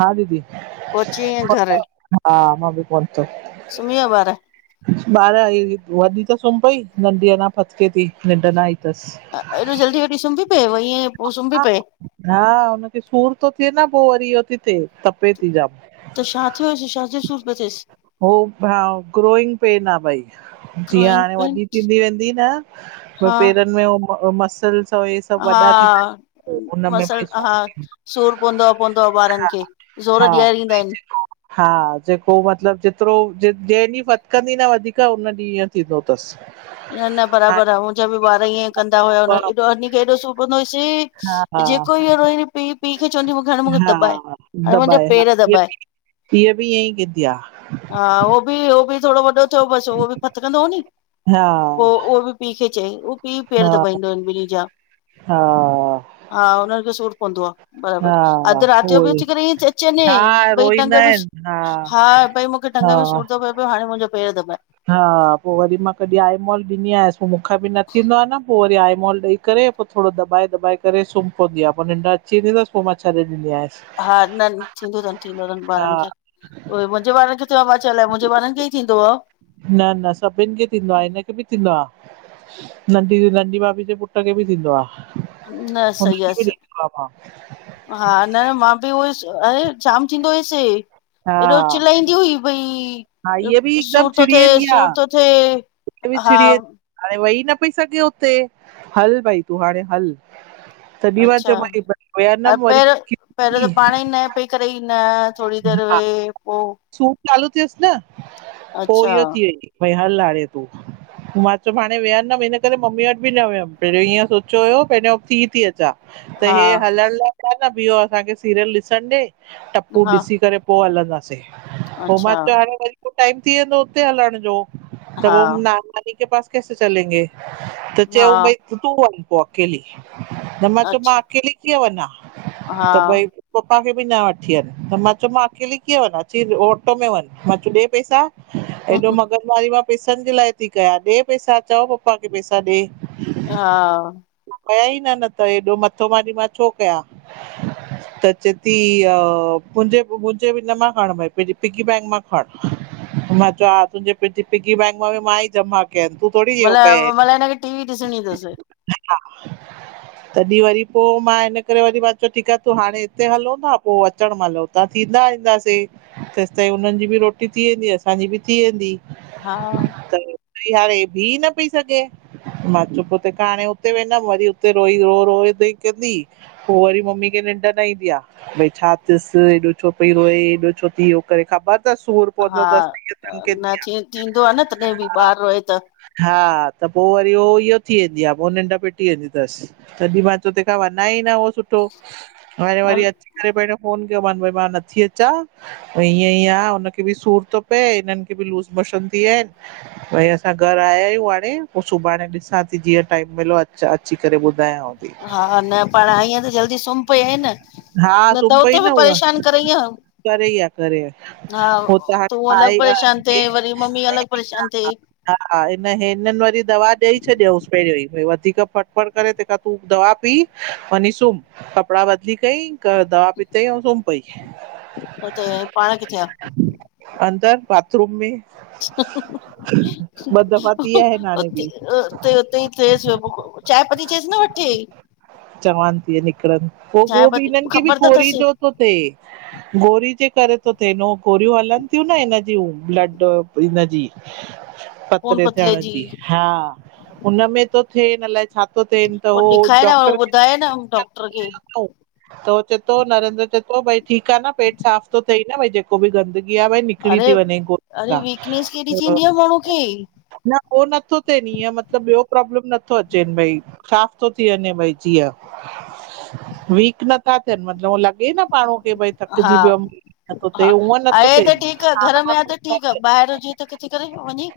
हा दीदी, पहुची वईं हा मां बि कोन। सुमीया बार वॾी त सुम्ही पई, नंढी अञा फतके थी अथसि एॾो जल्दी वठी सुम्ही पए ईअं पोइ हा सुम्ही पए हा हुनखे सूर थो थिए न पोइ वरी इहो तपे थी जाम। त छा थियो हुस, छाजो सूर पो थेस। हो ग्रोइंग पेन आहे भई। जीअं क्रोइंग हाणे पेन वॾी थींदी वेंदी न हा पेरनि में मसल हा, भई मसल सूर हा सूर पवंदो आहे पवंदो आहे ॿारनि खे। हा ज़ोर ॾियारींदा आहिनि। हा जेको मतिलब जेतिरो जे जंहिं ॾींहुं फटिकंदी न वधीक हुन ॾींहुं इअं थींदो अथसि न न बराबरि हाणे आहे मुंहिंजा बि ॿार ईअं कंदा हुया हा एॾो हनी खे एॾो हुयसि हा जेको इहो रोई पीउ पीउ खे चवंदी हु हाणे मूंखे हा दॿाए हाणे मुंहिंजा पेर दॿाए। इीअ बि इअ ई कतिया उ बि थोरो वॾो चओ बसि उहो बि फतकंदो। हा पोइ उहो बि पीउ खे चई उ पीउ पेर हा दॿाईंदो आहिनि ॿिन्ही जा। हा हा हुननि खे सूर हा बराबर अधु राति जो उहो बि ई अची करे ईअ अचे न हा भई टंग रोईंदा बि आहिनि हा भई टंग हा में सूर थो पियो हाणे मुंहिंजो पेर दबे। हा पोइ वरी मां कॾहिं आईमॉल ॾिनी आयसि पो मूंखे बि न थींदो आहे न पोइ वरी आई ई करे पोइ थोरो दाए दॿाए करे सुम्ही पवंद आहे,। ॾींदी आयसि हा, न न थींदो अथनि थींदो अथन हा ॿारनि खे। उहे मुंहिंजे वारनि खे थियो आहे पा चालाए मुंहिंजे वारारनि खे ई थींदो आहे। न न सभिनि खे थींदो आहे हिनखे बि थींदो आहे। नंढी नंढी भाभी जे पुट खे बि थींदो आहे। न सही हुनखे बि आहेसि, ॾिठो आहे मां हा न मां बि उहई। अरे जाम थींदो हुयसे, एॾो हा चिलाईंदी हुई भई। हा हीअ बि हिकदमि सूर थो चिड़ी थिए, वेंदी आहे सूर थो थिए हा। वेईी न पई सघे उते हल भई तूं हाणे हल। तॾहिं मां अचछा चयोमांइ वियनमि पहिरियों वरी त पाण ई न पई करे ई न थोरी देरि। पोइ सूर चालू थियसि न पोइ इहो अच्छा भई हल हारे तूं। मां चयो हाणे वेंदमि हिनन करे मम्मी वटि बि न वियमि पहिरियों इअं सोचियो हुओ थी अचां। हा हलण लाइ छा असांखे सीरियल ॾिसण ॾे। टपू हा ॾिसी करे पो हलंदासीं, पोइ मां अच्छा चयो हाणे वरी। टाइम थी वेंदो उते हलण जो, त हा पोइ नाना नानी के पास कैसे चलेंगे। त चयऊं हा भई तूं वञ पोइ अकेली, मां चयो अच्छा अकेली कीअं वञा। हा त भई पपा खे बि न वठी अनि त मां चयो मां अकेली ऑटो में वञ मां चयोूं ॾे पैसा हेॾो मगज़ वारी मां पैसनि जे लाइ थी कयां, ॾे पैसा, चओ पप्पा खे पैसा ॾे। हाँ। न त हेएॾो मथो मारी मां छो कयां। त, चेती मुंहिंजे मुंझे हिन मा खण भयी मुंझे पिग्गी बैग मां खण मां चयो अ त पिकी बैंक मां मां ई जमा कया आईन तू थोड़ी कया मतिलब आईन मतिलब हिनखे टीवी ॾिसणी तसि तॾहिं वरी पोइ मां हिन करे वरी मां चयो ठीक आहे तूं हाणे हिते हलूं था, पोइ अचणु मलूं तां थींदा आहि। ईंदासीं तेसिताईं हुननि जी बि रोटी थी वेंदी, असांजी बि थी वेंदी। हा ई हाणे बीह न पई सघे। मां चुप हाणे उते वेंदमि वरी उते रोई रो रो कंदी पोइ वरी मम्मी खे। निंड न ईंदी आहे भई छा अथस एॾो छो पई रोए एॾो छो थी करे ख़बर? सूर हा पंदोतस न थी थींदो आ न तॾहिं बि ॿार रोए त हा त पोइ वरी उ इहो थी वेंदी आहे पोइ निंड पेटी वेंदी अथसि तॾहिं मां तूं तंहिंखां वञा ई। सुठो हाणे वरी हल- अची करे प फोन कयो मां। थी अचा ईअं ई आहे हुनखे बि सूर थो पए इननि खे बि लूज़ मोशन थी विया आहिनि। भई असां घर आया आहियूं हाणे पोइ सुभाणे ॾिसां थी जीअं टाइम मिलियो अ अची करे। ॿुधायांव थी हा-हा न पढ़ाई जल्दी सुम्ह हा सुम्ही नता पई हुते बि न उहा परेशान करे आहे। करे आह करे आह हो त। तूं अलॻि परेशान थिए वरी मम्मी अलॻि परेशान थिए हा हा हिननि वरी दवा ॾेई छॾियोसि पैहरो ई। वधीक फटफट करे तंहिंखा तूं दवा पी वञी सुम्ह कपड़ा बदिली कई। क द पीते सुम। त पाण किथे आहे? अंदर बाथरूम में। [inaudible] ॿ दफ़ा थी आया आहिनि हाणे बि ते उते उते ई थएसि चाय पती चाइस न वठी ट चवान [unintelligible] हिननि पती खे बि ख़बर त गोरी तसि जो थो थिए गोरी जे करे। गोरियूं हलनि थियूं न हिन जूं ब्लड हिनजी। खून पतरे पतले थियण जी हा हुनमें थो थिए हिन लाइ। छा थो थिए त पो उहो ॾेखाए न उहो डॉक्टर। ॿुधाए न डॉक्टर खे त चए थो नरेंद्र चए थो भई ठीकु आहे न पेट साफ़ थो थिई न भई जेको बि गंदगी। भई निकरी अरे थी वञे गोरिन अरे सां। वीकनेस केॾी थींदी आ माण्हू खे उह नथो थिनि ईअ मतलब ॿियो प्रॉब्लम नथो अचे भई साफ़ थो थी वञे भई जीअं। [inaudible] वीक नथा थियनि मतिलबु उह लॻे न माणू। भई हा थकिजी पियो न थिए हा अं नथो आहे त ठीक थिए। ठ करे वञी।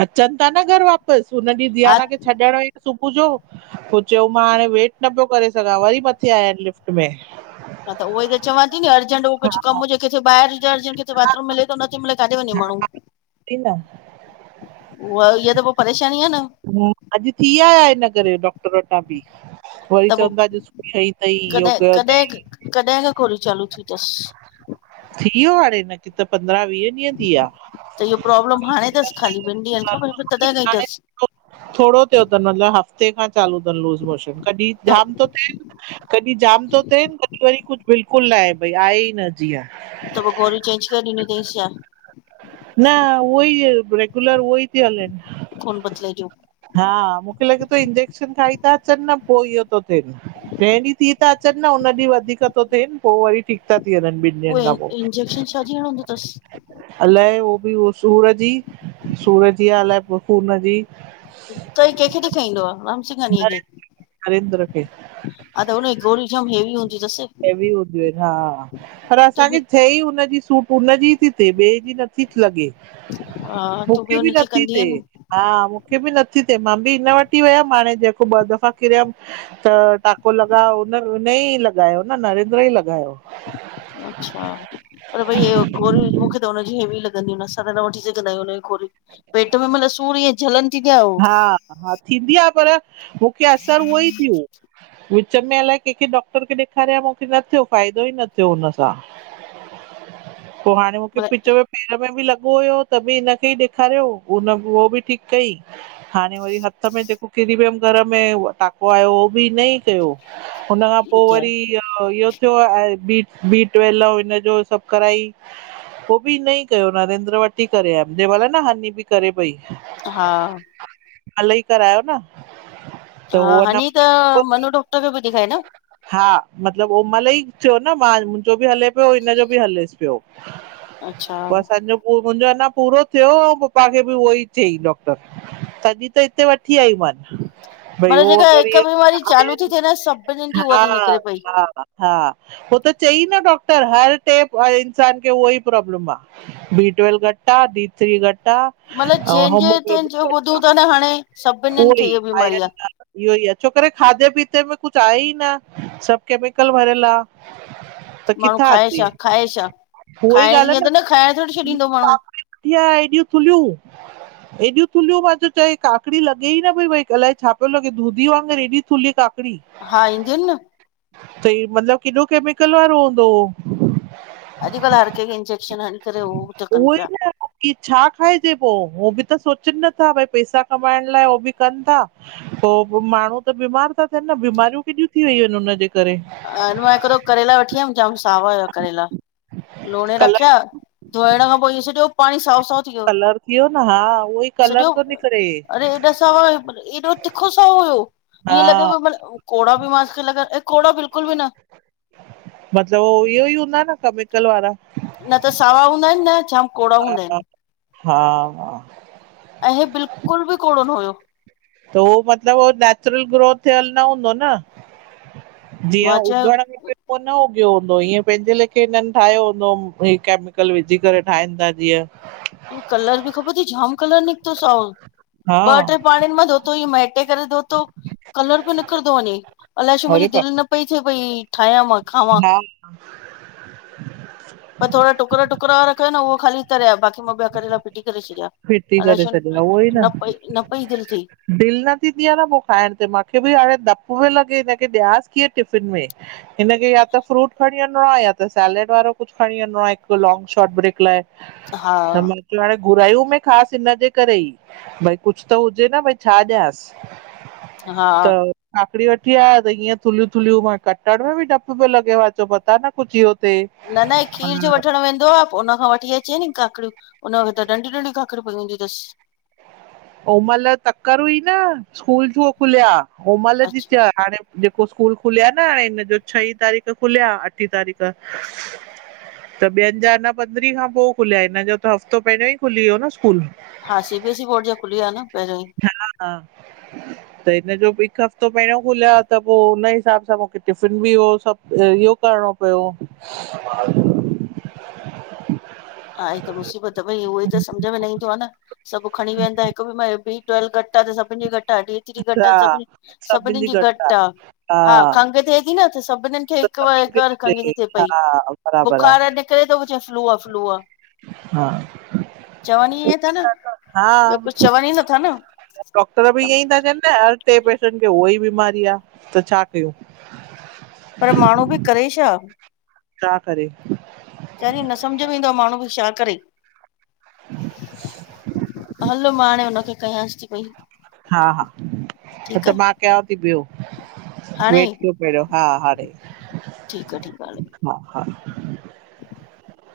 अचंता न घर वाप हुन ॾींहुं हा धयाना खे छॾण सुबुह जो पो चयो मां हाणे वेट न पियो करे। वरी मथे आया आहिनि लिफ्ट में। हा त त चवां थी न अर्जेंट हो कुझु कम हुजे किथे ॿहिरि हुजे अर्जट किथे बाथरूम मिले नथ मिले। काॾे वञे माण्हू सही न उहा इहा त पोइ परेशानी आहे न। अॼु थी आया आहि इन करे डॉक्टर वटां बि वरी त पो चवनि था ॾिसई अथई कॾहिं योगा कॾहिं तई कॾहिं खां गोरियूं चालू थियूं तस थी वियो हाणे न त इहो प्रॉब्लम हाणे अथसि ख़ाली ॿिनि ॾींहंनि खां ब पोइ तॾहिं खांई अथसि। थोड़ो थियो तस मतलब हफ्ते खां चालू त लूस मोशन कॾ त थिए कुझु बिल्कुलु न आहे भई आहे ई न जीअं। त पोइ गोरू चेंज करे ॾिनी छा? न उहई रेग्युलर उई। कोन बदले जो? हा मूंखे लॻे थो इंजेक्शन खाई था अचनि न पोइ इहो तो थे। जें डीयं थी था अचनि। सॾ न हुन ॾींहुं वधीक थो थे। पोइ वरी ठीक था थनि। वञ ॿिनि ॾींहनि उहे खां पोइ, इंजेक्शन छाजी हणंदो अथसि अलाए उह। सूर जी सूर जी आहे अलाए खून जी। त ई कंहिंखे डेखाईंदो आहे रामसिंगानी खे? नरेंद्र खे हा त हुनजी गोली। [unintelligible] हैवी हूंदियूं, हा। पर, तूं बि असांखे हुनजी सू उनजी थी थिए ॿिए जी नथी लॻे। हा तूं बि मुखे भी हुनजी नथी कंदीअ थिए न हा। मुखे बि नथी थिए मां बि इ हिन वटि ई वियमि, हाणे। जेको ॿ दफ़ा किरियमि त टाको लॻा हुन उनई। लॻायो नरेंद्र ई लॻायो अचछा, पर भई मूंखे त हुनजी हैवी [unintelligible] गोली पेट में सूर। थी ॾिया हा हा थींदी आहे पर मुखे असर उहो ई थियो। विच में अलाए केखे डॉक्टर खे ॾेखारिया मुखे न थियो फ़ाइदो ई न थियो, हुन सां। [inaudible] पो हाणे मूंखे पिच में पेर में बिल। सुबो हुयो त बि हिनखे ई ॾेखारियो उह बि ठीकु कई। हाणे वरी हथ में जेको किरी वियुमि घर में टाको आयो उहो बि हिनई कयो। हुन खां पोइ ॿुधाए वरी इहो। बी -बी ट्वेल्व ऐं हिनजो सभु कराई! पोइ बि इ ई कयो नरेंद्र वटि ई करे आ जेमल न हानी बि करे पई। हा हाली करायो न। हा हानी त मनु डॉक्टर खे बि ॾेखाए न मतिलब मां मुंहिंजो बि हले पियो हिनजो बि हलेसि पियो। अच्छा। पो असांजो मुंहिंजो अञा पूरो थियो ऐं पपा खे बि उहो ई चईं डॉक्टर। तॾहिं त हिते वठी आई मन भई मतलब उह जेका अगरि। हिकु बीमारी चालू थी थिए न सभिनीनि जी उहा थी निकिरे पई हा-हा-हा हो त चई न डॉक्टर हर। प्रोब्लम आहे बी ट्वेल्वे घट आहे डी थ्री घट आहे। मतलब जंहिंजे तंहिंजो ॿुधूं [unintelligible] अछा था न हाणे सभिनीनि उह ई खे इहा आहे बीमारी इहो ई आहे छोक खाधे पीते में कुछ त सभ केमिकल भरियलु आहे। त माण्हू किथां खाए अची? छा खाए छा उहा ई खाइण ॻाल्हि आहे ईअं त खाइण थोरी न छॾींदो माण्हू वठी आहे हेॾियूं थुलियूं एॾूं थुलियूं मां चयो चई काकड़ी लॻे ई न भई अलाए छा पियो लॻे दूधी वगर हेॾी थु्हली का। हा इंजन न। त मतलब केमिकल वारो हूंदो? अॼुकल्ह हर कंहिंखे इंजेक्शन हणी करे कनि उहो ई पिया। न छा खाइजे पोइ उहो बि त सोच। च नथा भई पैसा कमाइण लाइ उह बि कनि था पोइ माण्हू त बीमार था। न बीमारियूं केॾियूं थी वयूं आहिनि हुनजे। करे ह मां हिक दो करेला वठी आयम जाम। करेला लोणे कलर रखिया धोइण खां पोइ इह सॼो। पाणी साफ़ थी वियो कलर थी वियो न हा उहो ई सॼो कलर थो निकिरे एॾा सवा। एॾो तिखो हुयो हा ईअं लॻे कोड़ा बि लॻा ऐं कोड़ा बिल्कु। मतलब हूंदा न केमिकल वारा त सावा हूंदा आहिनि न जाम कोड़ा हूंदा आहिनि। हा हा। हे बिलकुलु बि कोड़ो न हुयो। त उहो मतलब हो नेचुरल ग्रो थियल न हूंदो न। जीअं मां उगण चयो में को हूंदो इयं पंहिंजे लेखे हिनन ठायो हूंदो केमिकल विझी करे ठाहिन था जीय। कलर बि ख़बर थी जाम कलर निकतो साओ हा ॿ टे पाणिआनि मां धोतो मेटे करे धो। कलर पियो निकिरंदो वञे अलाए छो अरे मुंहिंजी बाप दिलि न पई थिए भई ठायां मां रे। खावां हा थोरा टुकर टुकर रखियइ न उहो ख़ाली तरेया बाक़ी। मां ॿिया करेला फिटी करे छॾिया फिट थी अलाए करे छो न पई न पई दिल थे। दिल न थींदी आहे न पो खाइण ते माखे बि हाणे उहे लॻे, इने खे ॾियास किये टिफिन में। इने खे यां त फ्रूट खॾ। खणी वेंदो आहे या त सैलेड वारो कुछ खणी वेंदो आहे हिकु लोंग शॉर्ट ब्रेक लाइ। हा घुरायो मे ख़ासि इनजे करे ई भई कुछ त हुजे न भई छा ॾियांसि हा त वठी आया त इअं थुलियूं थुलियूं कटण में बि डपु पियो लॻे आहे मता न कुछ इहो थिए न न खीर पर जो वठणु वेंदो आहे पो उनखां वठी अचे नी काकड़ियूं। हुन वट त नंढी नंढी खाखर पई हूंदी अथसि उमल तकड़ हुई न स्कूल खुलिया उमल अच्छा हाणे स्कूल खुलिया न हिनजा छई तारीख़ खुलिया अठीं तारीख़ त ॿयनि जा न पंद्रहीं खां पोइ खुलिया हिनजो त हफ़्तो पहिरियों ही खुली वियो न। स्कूल हा सी बीएस सी बोर्ड जा खुलया न। पहिरियों ई [unintelligible] हा त हिन भी जो हिकु हफ़्तो पहिरियों खुलिया आ त पोइ हुनई हिसाब सां मूंखे टिफ़िन बि सभु इहो करिणो। [unintelligible] [inaudible] हा त मुसीबत भई उहो ई त सम्झ में न ईंदो आहे न सभु खणी वेहंदा हिकु बि [unintelligible] ट्वेल घट आहे त सभिनी जी घट आहे डी थ्री घट हा आहे त सभ सभिनी जी घट आहे। हा खंघि थिए थी न त सभिननिनि खे त हिक ब हिक सभिनि बार खंघि खे थी थिए हा पई बराबरि बुख़ार आहे निकिरे थो फ्लू आ फ्लू आ हा चवनि ईय था न हा ॿियो कुछ चवनि ई नथा न डॉक्टर बि इयही ता चैंन [unintelligible] उहो ई बीमारी आहे त छा कयूं पर माण्हू बि करे छा छा करे चरी न समझ में ईंदो आहे माण्हू बी छा करे। हल मां हाड़े हुन खे कयास ती पयी हा हा त मां कयांव थी ॿियो हाणे वट कयो पहिरियों हा हाणे ठीकु आ ठीकु आ हलो। हा हा [inaudible]